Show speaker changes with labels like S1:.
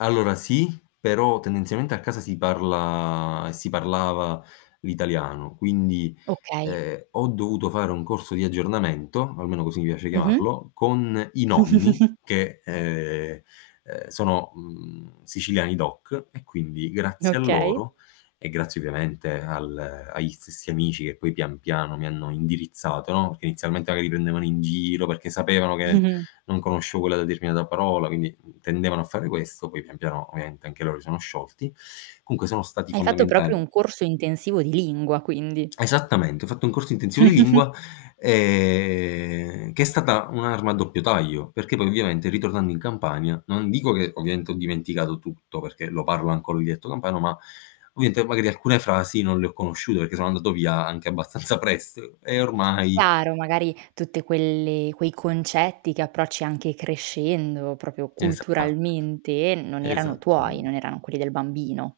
S1: Allora sì, però tendenzialmente a casa si parla si parlava l'italiano. Quindi,
S2: Okay.
S1: ehm, ho dovuto fare un corso di aggiornamento, almeno così mi piace
S2: Mh-mh.
S1: chiamarlo, con i nonni che, uhm, uhm, sono, mhmm, siciliani DOC, e quindi grazie a
S2: Okay.
S1: loro e grazie ovviamente al agli stessi amici che poi pian piano mi hanno indirizzato, no perché inizialmente magari prendevano in giro perché sapevano
S2: Mh. Mh.
S1: che
S2: Mh.
S1: non conoscevo quella determinata parola, quindi tendevano a fare questo. Poi, pian piano ovviamente anche loro si sono sciolti comunque, sono stati
S2: Hai fatto proprio
S1: fondamentali.
S2: un corso intensivo di lingua, quindi.
S1: Esattamente, ho fatto un corso intensivo di lingua, ehm, che è stata un'arma a doppio taglio, perché poi ovviamente ritornando in Campania, non dico che ovviamente ho dimenticato tutto, perché lo parlo ancora il dialetto campano, ma ovviamente magari alcune frasi non le ho conosciute perché sono andato via anche abbastanza presto, e ormai
S2: Chiaro, magari tutte quelle quei concetti che approcci anche crescendo proprio
S1: Esatto.
S2: culturalmente non erano tuoi,
S1: Esattamen
S2: non erano quelli del bambino.